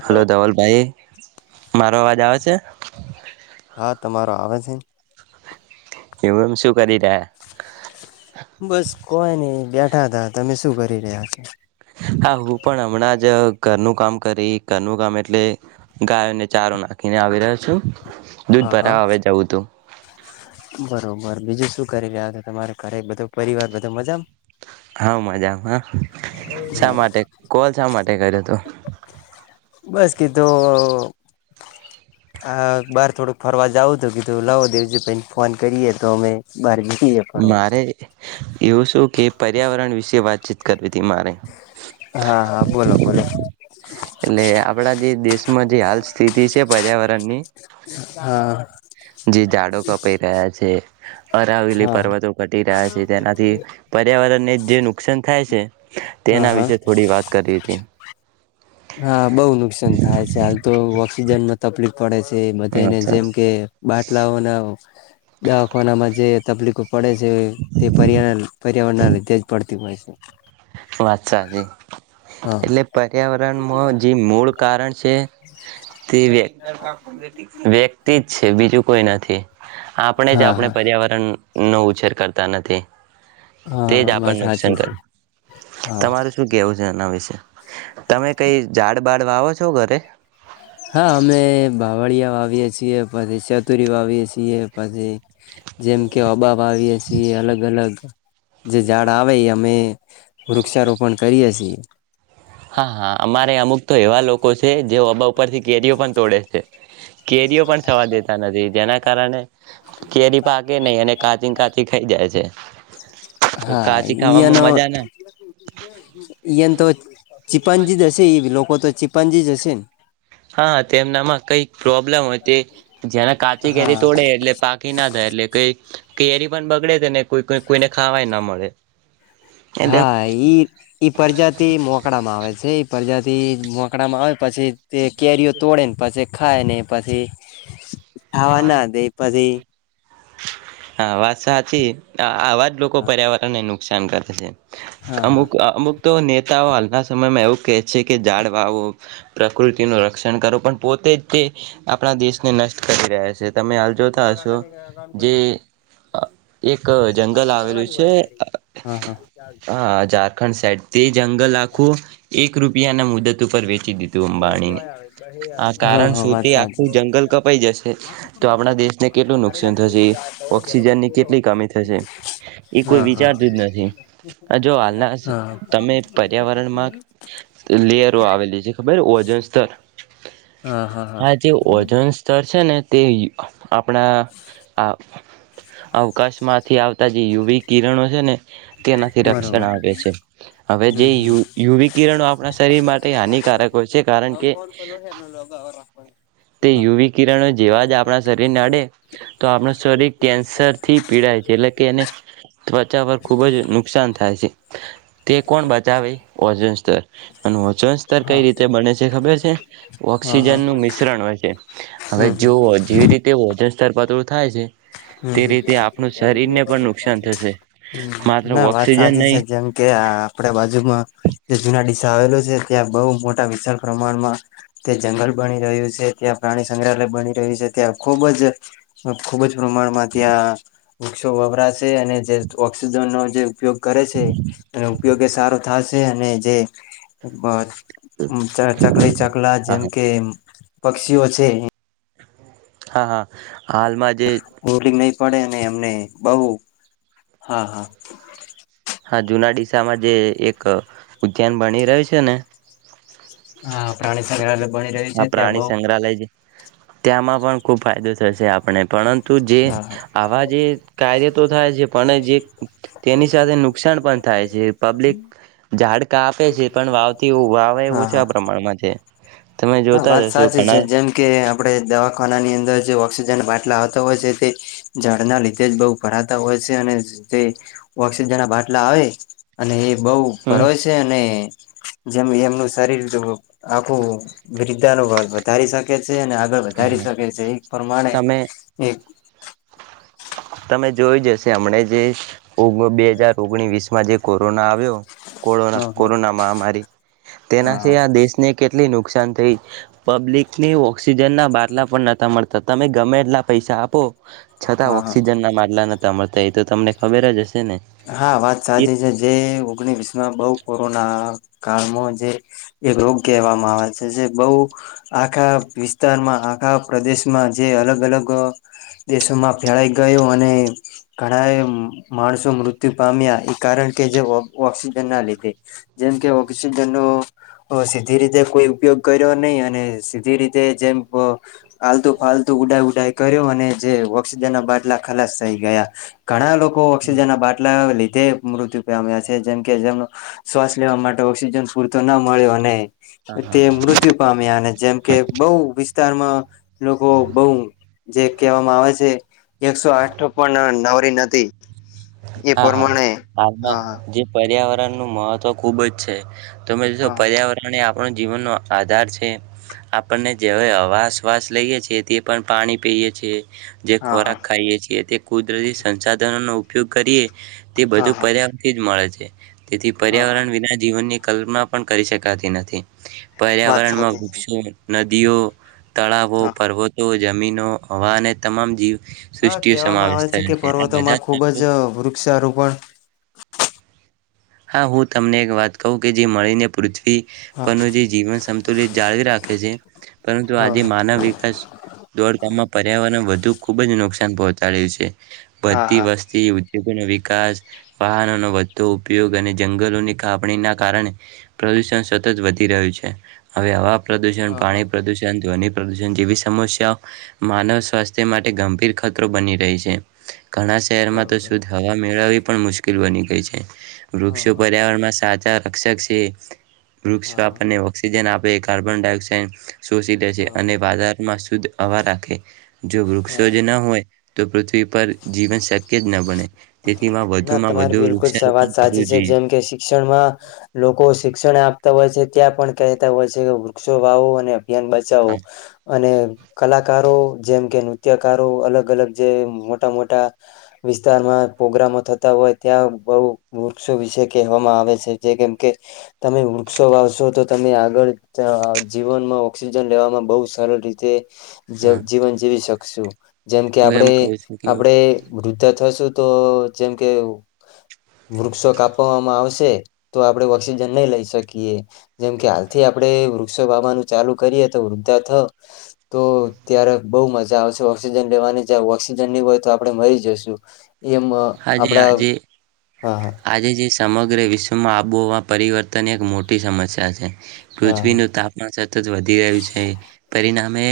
Hello hello ધવલભાઈ મારો અવાજ આવે છે. હા તમારો આવે છે ન એવું એમ શું કરી રહ્યા. બસ કોઈ નની. બેઠા તા તમે શું કરી રહ્યા છો. હા હું પણ હમણાં જ ઘરનું કામ કરી ઘરનું કામ એટલે ગાયોને ચારો નાખીને આવી રહ્યો છું. દૂધ હા હા. ભરા હવે જવું તું. બરોબર બીજું શું કરી રહ્યા તમારે ઘરે બધો પરિવાર બધો મજા. હા મજામાં હ શા માટે કોલ શા માટે કર્યો? તો બસ કીધું આ બાર થોડુંક ફરવા જાવું તો કીધું લાવો દેવજી ભાઈને ફોન કરીએ તો અમે બાર જઈએ ફરવા. મારે એવું શું કે પર્યાવરણ વિશે વાતચીત કરવી હતી મારે. હા, હા, બોલો બોલો. એટલે આપણા જે દેશમાં જે હાલ સ્થિતિ છે પર્યાવરણ ની હા જી ઝાડો કપાઈ રહ્યા છે અરાવેલી હા પર્વતો ઘટી રહ્યા છે તેનાથી પર્યાવરણને જે નું કસાન થાય છે હા તેના હા. વિશે થોડી વાત કરી હતી હા બઉુ નુકસાન થાય છે હાલ તો સીજનમાં તપલીક પડે છે. તે બધાને જેમ કે બાટલાઓના દવાખાનામાં જે તપલીક પડે છે તે પર્યા પર્યાવરણના લીધે જ પડતી હોય છે. વાત સાચી હા એટલે પર્યાવરણ માં જે મૂળ કારણ છે તે વ્યક્તિ જ છે બીજું કોઈ નથી આપણે જ હા આપણે હા પર્યાવરણ નો ઉછેર કરતા નથી. તે જ હા વાત આપણ સાચી નુકસાન છે. કર હા તમારું શું કેવું છે એનું ના વિશે તમે કઈ ઝાડ બાાડ વાવો છો? ઘરે હા અમે બાવળિયા વાવીએ છીએ. પસી ચતુરી વાાવીએ છીએ. પછી જેમ કે [unintelligible] વાવીએ છીએ અલગ અલગ જે ઝાડ આવે એ અમે વૃક્ષારોપણ કરીએ છીએ હા હા અમારે અમુક તો એવા લોકો છે જે [unintelligible] ઉપરથી કેરીઓ પણ તોડે છે. કેરીઓ પણ થવા દેતા નથી જેના કારણે કેરી પાકે નહી અને કાચી કાચી ખાઈ જાય છે. હા કાચી ખાવામાં ઈયાનો મજા ના ઈન તો ચીપંજી જ હશે લોકો તો ચી પંજીી જસન હા, તેમનામાં કઈક પ્રોબ્લેમ હોય તે જ્યાના કાચી કેેરી હા તોડે એટલે પાકી ના જાય એટલે કઈ કેરી પણ બગડે. તેને કોઈ કોઈને ખાવાય ના મળે. એટલે હા, ઈ ઈ પ્રજાતિ મોકડામાં આવે છે. પ્રજાતિ એ જ મોોકડામાં આવે પછી તે કેરીઓ તોડે ને પાસે ખાયને પછી ખાવાના દે પછી હા, વાત સાચી આવાજ લોકો પર્યાવરણ એનું શાન કરતી છે. હા હા અમુક, અમુક તો ને એવા હાલના સમયમાં એવું કહે છે કે, ઝાડવાઓ પ્રકૃતિનું રક્ષણ કરો પણ પોતે જ તે આપણા દેશને નષ્ટ કરી રહ્યા છે. તમે હાલ હા જોતા હશો. જે એક જંગલ આવેલું છે હા હા ચારખંડ સાઈડ તે જંગલ આખું એક રૂપિયાને મુદત ઉપર વેચી દીધું અંબાણીને આ હા કારણ હા શું વાત તે સાચી આખું છે જંગલ ક જશે તો આપણા કેટલું નુકસાન થશે એ ઓક્સિજનની કેટલી કમી થશે, એ કોઈ હા હા વિચારતું જ નથી, આ જો હાલના હા તમે પર્યાવરણમાં લેયરો આવેલી છે, ખબર વજન સ્તર. હા, જે ઓઝન સ્તર છે ને તે આપણા આ અવકાશમાંથી આવતા જે યુવી કિરણો જે છે ને તેનાથી રક્ષણ બરોબર આપે છે, હવે જે હમ હમ યુવી કિરણો આપણા શરીર માટે હાનિકારક હોય છે, કારણ કે તે હા યુવી કિરણો જેવા જ આપણા શરીરને અડે તો આપણું શરીર કેન્સરથી પીડાય છે, એટલે કે એને ત્વચા પર ખુબ જ નુકસાન થાય છે, તે કોણ બચાવે વજન સ્તર અને વજન સ્તર કઈ હા રીતે બને છે ખબર છે, હા હા ઓક્સિજનનું મિશ્રણ હોય છે, હવે, હમ જોઓ જેવી રીતે તો વજન સ્તર પાતળું થાય છે તે રીતે આપણું શરીરને પણ નુકસાન થશે માત્ર ના વાત ઓક્સિજન સાચી છે, નહીં જેમ કે આપણે બાજુમાં જુના આવેલું છે, ત્યાં બહુ મોટા વિશાળ પ્રમાણમાં તે જંગલ બની રહ્યું છે, ત્યાં પ્રાણી સંગ્રહાલય બની રહ્યું છે, ત્યાં ખુબ જ હા, ખૂબ જ ભ્રમણમાં ત્યાં વૃક્ષો વવરાશે અને જે ઓક્સિજનનો જે ઉપયોગ કરે છે તેનો ઉપયોગ એ સારો થાશે અને જે ચકલી, ચકલા, હા જેમ હા કે પક્ષીઓ છે હા, હા, હાલમાં જ હોરી નઈ પડે અને એમને બહુ, હા, હા હા, જુના ડીસામાં જે એક ઉદ્યાન બની રહ્યું છે ને હા પ્રાણીત આ પ્રાણી સંગ્રહાલય છે, ત્યાંમાં પણ ખુબ ફાયદો જ આપ પરંતુ જે હા હા આવા જે કાર્યો તો થાય છે, પણ જે તેની સાથે નુકસાન પણ થાય છે, પબ્લિક ઝાડકાપે છે પણ વાવથી વાવે એ હા હા ઓછા પ્રમાણમાં છે તમે હા જોતા જ વાત હશો સાચી છે, ઘણા જેમ કે આપડે દવાખાનાની અંદર ઓક્સિજન આવતા હોય છે તે ઝાડના લીધે જ બહુ ભરાતા હોય શે અને જે ઓક્સિજન ના બાટલા આવે અને એ બહુ હમ ફવે છે અને જેમ એમનું શરીર આખું વૃદ્ધા નુભ વધારી શકે છે અને આગળ વધારી શકે છે એક પ્રમાણે તમે હમ તમે જોઈ હશે હમણાં જે બે હજાર ઓગણી વસમાં જે કોરોના આવ્યો કો હ હ હા કોરોના મહામારી હા તેનાથી આ દેશને કેટલી. નુકસાન થઈ પબ્લિકને ઓક્સિજનના બાટલા પણ નતા મળતા તમે ગમે એટલા પૈસા આપો. છતાં હા વખત. હા સિજન ના માલા નથી. તમા એ તો તમને ખબર જ હશે. ને હા વાત કે સાચી છે જે ઓગણીવીસ માં બઉ. કોરોના કાળમાં જે એક રોગ કહેવામાં આવે છે જે બહ આખા વિસ્તારમાં આખા પ્રદેશમાં જે અલગ અલગ દેશોમાં ફેળઈ ગયો અને ઘણા માણસો મૃત. મૃત્યુ પામ્યા એ કારણ કે જે ઓક્સિજન ના લીધે જેમ કે ઓક્સિજનનોો સીધી રીતે કોઈ ઉપયોગ કર્યો નહી અને સીધી રીતે જેમ આલતુ ફાલતુ ઉડઈ ઉડઈ કર્યો અને જે ઓક્સિજન ના બાટલા ખલાસ થઈ ગયા ઘણા લોકો. ઓક્સસીજન અ બા. લીધે મૃત્યુ પામ્યા છે જેમ કે જેમ શ્વાસ લેવા માટે ઓક્સિજન પૂરતો ના મળ્યો અને. તે મૃત્યુ પામ્યા અને જેમ કે બૌુ વિસ્તારમાં. લોકો બહ જે કહેવામાં આવે છે એકસો આઠ પણ નવરી નથી. એ હા હા પ્રમાણે આમાં હા જે પર્યાવરણ. નું મહત્વ ખુબ જ છે. તમે જો હા પર્યાવરણ આપ. આપણ જીવનનો આધાર છે આપણને જેવાવે અવાસવાસ લઈએ છીએ તે પણ પાણી પીએ છીએ. જે હા હા ખોરાક ખાઈએ છીએ તે. કુદરતી સંસાધનો ઉપ ઉપયોગ કરએ. તે હા હા બધું પર્યાવથી જ મળે છે. તેથી હા હા પર્યાવરણ વિના જીવનની કલ્માં પણ કરી શકાતી નથી વાત પર્યાવરણમાં સાચી છે વૃક્ષો નદીઓ તળાવો હા પર્વતો જમીનો હવા અને તમામ જીવ હા સૃષ્ટિ સમાવેશ થયો છે આ બધા આજ વૃક્ષારોપણ હા હું તમને એક વાત કહું કે જે મળીને હા પૂરછ જીવન સમુલિત જાળવી રાખે છે પરંતુ હા આજે માનવ વિકાસ દોડમાં પર્યાવરણ વધુ ખુબ જ નુકસાન પહોંચે તા્યું છે હા હા બધતી હા વસ્તી ઉગ નો વિકાસ વાહનો નો વધુ ઉપયોગ અને જંગલોની કાપણીના કારણે પ્રદૂષણ સતત વધી રહ્યું છે હવે હવા પ્રદૂષણ હા હા પાણી પ્રદુષણ ધ્વનિ જેવી સમસ્યાઓ માનવ સ્વાસ્થ્ય માટે ગંભીર ખતરો બની રહી છે. ઘણા શહેરમાં તો બરોબર શુદધ હવા મેળવવી પણ મુશ્કેલ કરવાની કે છે. હા વૃક્ષો હા પર્યાવરણ માં સા ચ રકક્ષકક્ષ વૃક્ષો હા હા આપણને ઓક્સિજન આપ બે કાર્બન ડાય ઓક્સાઇડ શોષી લે છે હા અને બાજારમાં શુદ્ધ અવા રાખે જો વૃક્ષો હા જ ના હોય તો પૃથ્વી પર જીવન શક્ય જ ન બને. તેથીમાં ના વધુમાં તમારી વધુ બિલકુલ વાત વૃક્ષ સાચી છે જેમ કે શિક્ષણમાં લોકો શિક શિક્ષણ આપતા હોય છે ત્યાં પણ કહેતા હોય છે કે વૃક્ષો વાવો અને ધ્યાન બચાવો હા, અને કલાકારો જેમ કે નૃત્યકારો અલગ અલગ જે મોટા મોટા વિસ્તારમાં પ્રગ્રામો થતા હોય ત્યાં બહુ વૃક્ષો વિશે કહેવામાં આવે છે જે કેમ કે તમે વૃક્ષો વાવશો તો તમે આગળ જીવનમાં ઓક્સિજન લેવામાં બહુ સરળ રીતે હા. જીવન જીવી શક શું. જેમ કે હું એમ આપડે કહું છું કે આપડે વૃદ્ધા થશું. તો જેમકે વૃક્ષો કાપવામાં આવશે તો આપડે ઓક્સિજન નહી લઈ શકીએ જેમકે હાલથી આપણે વૃક્ષો વાવાનું ચાલુ કરીએ તો વૃદ્ધા થ તો ત્યારે બહ મજા આવશે ઓક્સિજન લેવાની જ ઓક્સિજન ની હોય તો આપણે મરી જશું. એમ આજે આપડા આજે હા આજે જે સમગ્ર વિશ્વમાં આબોહવા પરિવર્તન એક મોટી સમસ્યા છે. હા પૃથ્વીનું તાપમાન સતત વધી રહ્યું છે પરિણામ મે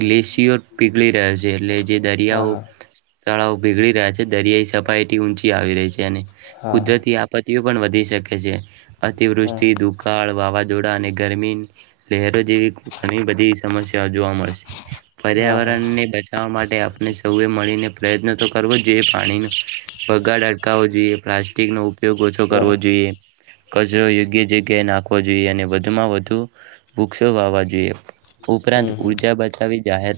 ગ્લેશિયર પીગળી રહ્યા છે એટલે જે દરિયાઓ હા તળાવો પીગળી રહ્યા છે દરિયાઈ સપાટી એ થી ઊંચી આવી રહી છે અને હા કુદરતી આપત એ પણ વધી શકે છે. હા અતિવૃષ્ટિ દુકાળ વાવા જોડા અને ગરમીની લહેરો જેવી ઘણી બધી સમસ્યા જોવા મળશે હા હા હા હા પર્યાવરણને બચાવવા માટે આપને સૌએ મળીને પ્રયત્ન તો કરવો જે પાણીનો બગાડ અડકાવો જોઈએ કેક નવું ઉપયોગ ઓછો કરવો હા જોઈએ કચરો યોગ્ય જગ્યાએ નાખવો જોઈએ અને વધુમાં વધુ વૃક્ષો વાવા જોઈએ ઉપરાંત હમ હમ ઊર્જા બચાવી જાહેર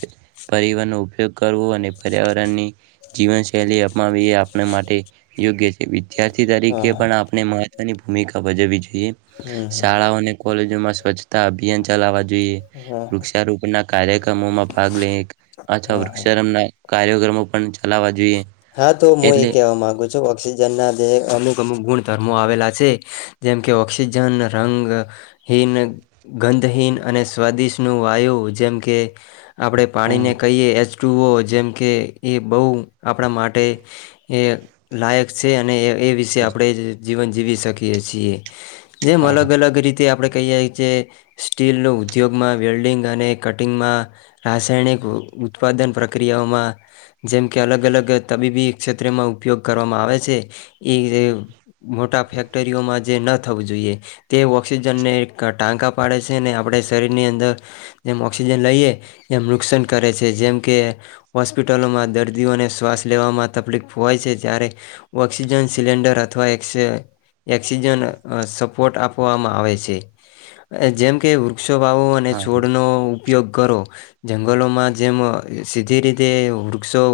પરિવહનનો ઉપયોગ કરવો અને પર્યાવરણની જીવનશૈલી અપમાવી એ આપણા માટે યોગ્ય વિદ્યાર્થી હા તરીકે હા પણ આપણે મહત્વની ભૂમિકા ભજવી જોઈએ હમ હમ શાળાઓને કોલેજોમાં સ્વચ્છતા અભિયાન ચલાવવા જોઈએ હા હા વૃક્ષારોપણ ના કાર્યક્રમોમાં ભાગ લઈ અથવા હા હા વૃક્ષારોપના કાર્યક્રમો પણ ચલાવા જોઈએ હા તો હું એ એટલે કેવા માંગુ છું ઓક્સિજનના જે અમુક અમુક ગુણધર્મો આવેલા છે જેમ કે ઓક્સિજન રંગહીન ગંધહીન અને સ્વાદિષનું વાયુ જેમ કે આપણે પાણી ને કહીએ એચ વતુઓ જેમ કે એ બહુ આપણા માટે એ લાયક છે અને એ એ વિશે આપણે જ જીવન જીવી શકીએ છીએ જેમ હા હા અલગ અલગ રીતે આપ આપણે કહીએ છીએ સ્ટીલનો ઉદ્યોગમાં વેલ્ડિંગ અને કટિંગમાં રાસાયણિક ઉત્પાદન પ્રક્રિયાઓમાં જેમ કે અલગ અલગ અલગ તબીબી ક્ષેત્રમાં ઉપયોગ કરવામાં આવે છે એ મોટા ફેક્ટરીઓમાં જે ન થવું જોઈએ તે ઓઑક્સિજનને ટાંકા પાડે છે અનેને આપણે શરીરની અંદર જેમ ઓક્સિજન લઈએ એમ નુકસાન કરે છે જેમ કે હોૉસ્પિટલોમાં દર્દીઓને શ્વાસ લેવામાં તકલીફ હોય છે જ્યારે ઓક્સિજન સિલિન્ડર અથવા ઓક્સિજન સપોર્ટ આપવામાં આવે છે જેમ કે વૃક્ષોભાવો અને હા છોડનો ઉપયોગ કરો જંગલોમાં જેમ સીધી રીતે વૃક્ષો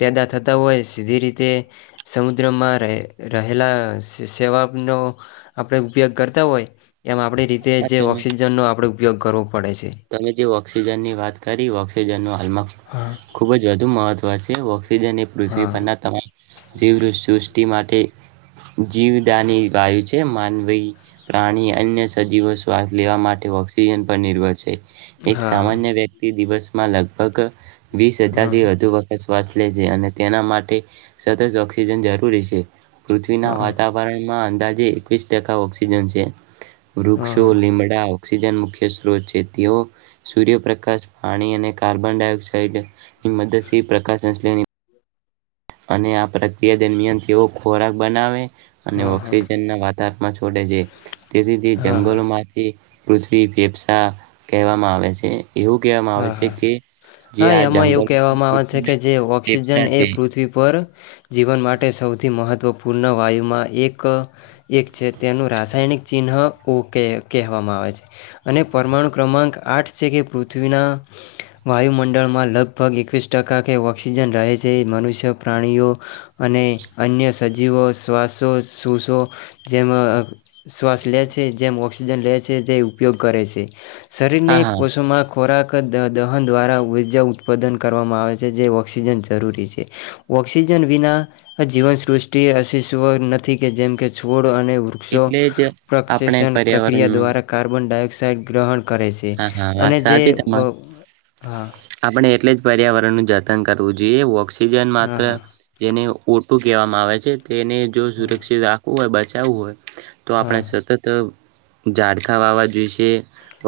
પેદા થતા હોય સીધી રીતે સમુદ્રમાં રહે રહેલા સેવાનો આપણે ઉપયોગ કરતા હોય એમ આપણી રીતે જે તમે ઓઑક્સિજનનું આપણેું ઉપયોગ કરો તમે જે ઓક્સિજન ની વાત કરી ઓઑક્સિજન ન હાલમાં હા ખુબ જ વધુ મહત્વ છે વ થ્ પર હા તમા જ [inaudible] માટે જીવદાની વાયુ છે માનવી પ્રાણી અન્ય સજીવો શ્વાસ લેવા માટે ઓઑક્સિજન પર નિર્ભર છે એક હા સામાન્ય વ્યક્તિ દિવસ મા લગભગ વીસ હજાર હા થી વધુ વખત વાસ લ છે. અને તેના માટે સતત ઓક્સિજન જરૂરી છે. પૃથ્વીના હા વાતાવરણ માં અંદાજ જે એકવીસ ટકા ઓક્સિજન છે. હા હા હા વૃક્ષો હા લીમડાઓ ઓક્સિજન મુખ્ય સત્રોત છે. તેઓ સૂર્યપ્રકાશ પાણી અને કાર્બન ડાયોક્સાઇડની મદદથી પ્રકાશ સંશ અને આ પ્રક્રિયા દરમિયાન તેઓ ખોરાક બનાવે અને હા હા ઓક્સિજન ના વાત ધારમાં છોડે છે. તેથી તે હા જંગલો માંથી પૃથ્વી ફેફસા કહેવામાં આવે છે. એવું કહેવામાં આવે હા છે હા કે જે હા આ એમાં જંગલો એવું કહેવામાં આવે છે કે પૃથ્વીના જે ઓક્સિજન ફેફસા એ છે. પૃથ્વી પર જીવન માટે સૌથી મહત્વપૂર્ણ વાયુમાં એક એક છે તેનું રાસાયણિક ચિહ્નકે કહેવામાં આવે છે. અને પરમાણુ ક્રમાંક આઠ છે. કે પૃથ પૃથ્વીના વાયુમંડળમાં લગભગ એકવીસ ટકા કે ઓક્સિજન રહે છે એ મનુષ્ય પ્રાણીઓ અને અન્ય સજીવો શ્વાસો શસો જેમ શ્વાસ લે છે જેમ ઓક્સિજન લે છે જે ઉપયોગ કરે છે. હા, શરીરની હા. કોસોમાં ખોરાક દ દહન દ્વારા ઉર્જા ઉત્પાદન કરવામાં આવે છે જે ઓઑક્સિજન જરૂરી છે ઓક્સિજન વિના જીવનસૃષ્ટિ અશિષવ નથી કે જેમ કે છોડ અને વૃક્ષો એટલે જ આપણે પ્રક્ષષણ પ્રક્રિયા પર્યાવરણનું દ્વારા કાર્બન ડાયોક્સ સા ગ્રહણ કરે છે હા, હા. વાત અને સાચી જે અ તમારે હા. આપણે એટલે જ પર્યાવરણ નું જત કરવું જોઈએ વ ઓક્સિજન માત્ર હા જેને શું કહેવામાં આવે છે. તેને જો હા સુરક્ષિત રાખવું હોયછી. એવું હોય. તો આપણે હા સતત ઝાડખા વાવા જોશે.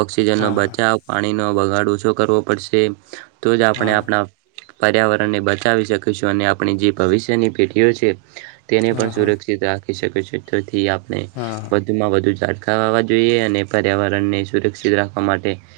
ઓક્સિજન નો હા હા બચાવ પાણીનો ઓછો કરવો પડશે. તોજ આપણે હા આપણા પર્યાવરણને બચાવી શકીશું અને આપણી જે ભવિષ્યની પેઢીઓ છે. તેને પણ હા હા હા સુરક્ષિત રાખ ક શક છેથી આપ હા વધુમાં વધુ જા. વા જોઈએ અને પર્યાવરણ ને સુરક્ષ શિકિત રાખવા માટે.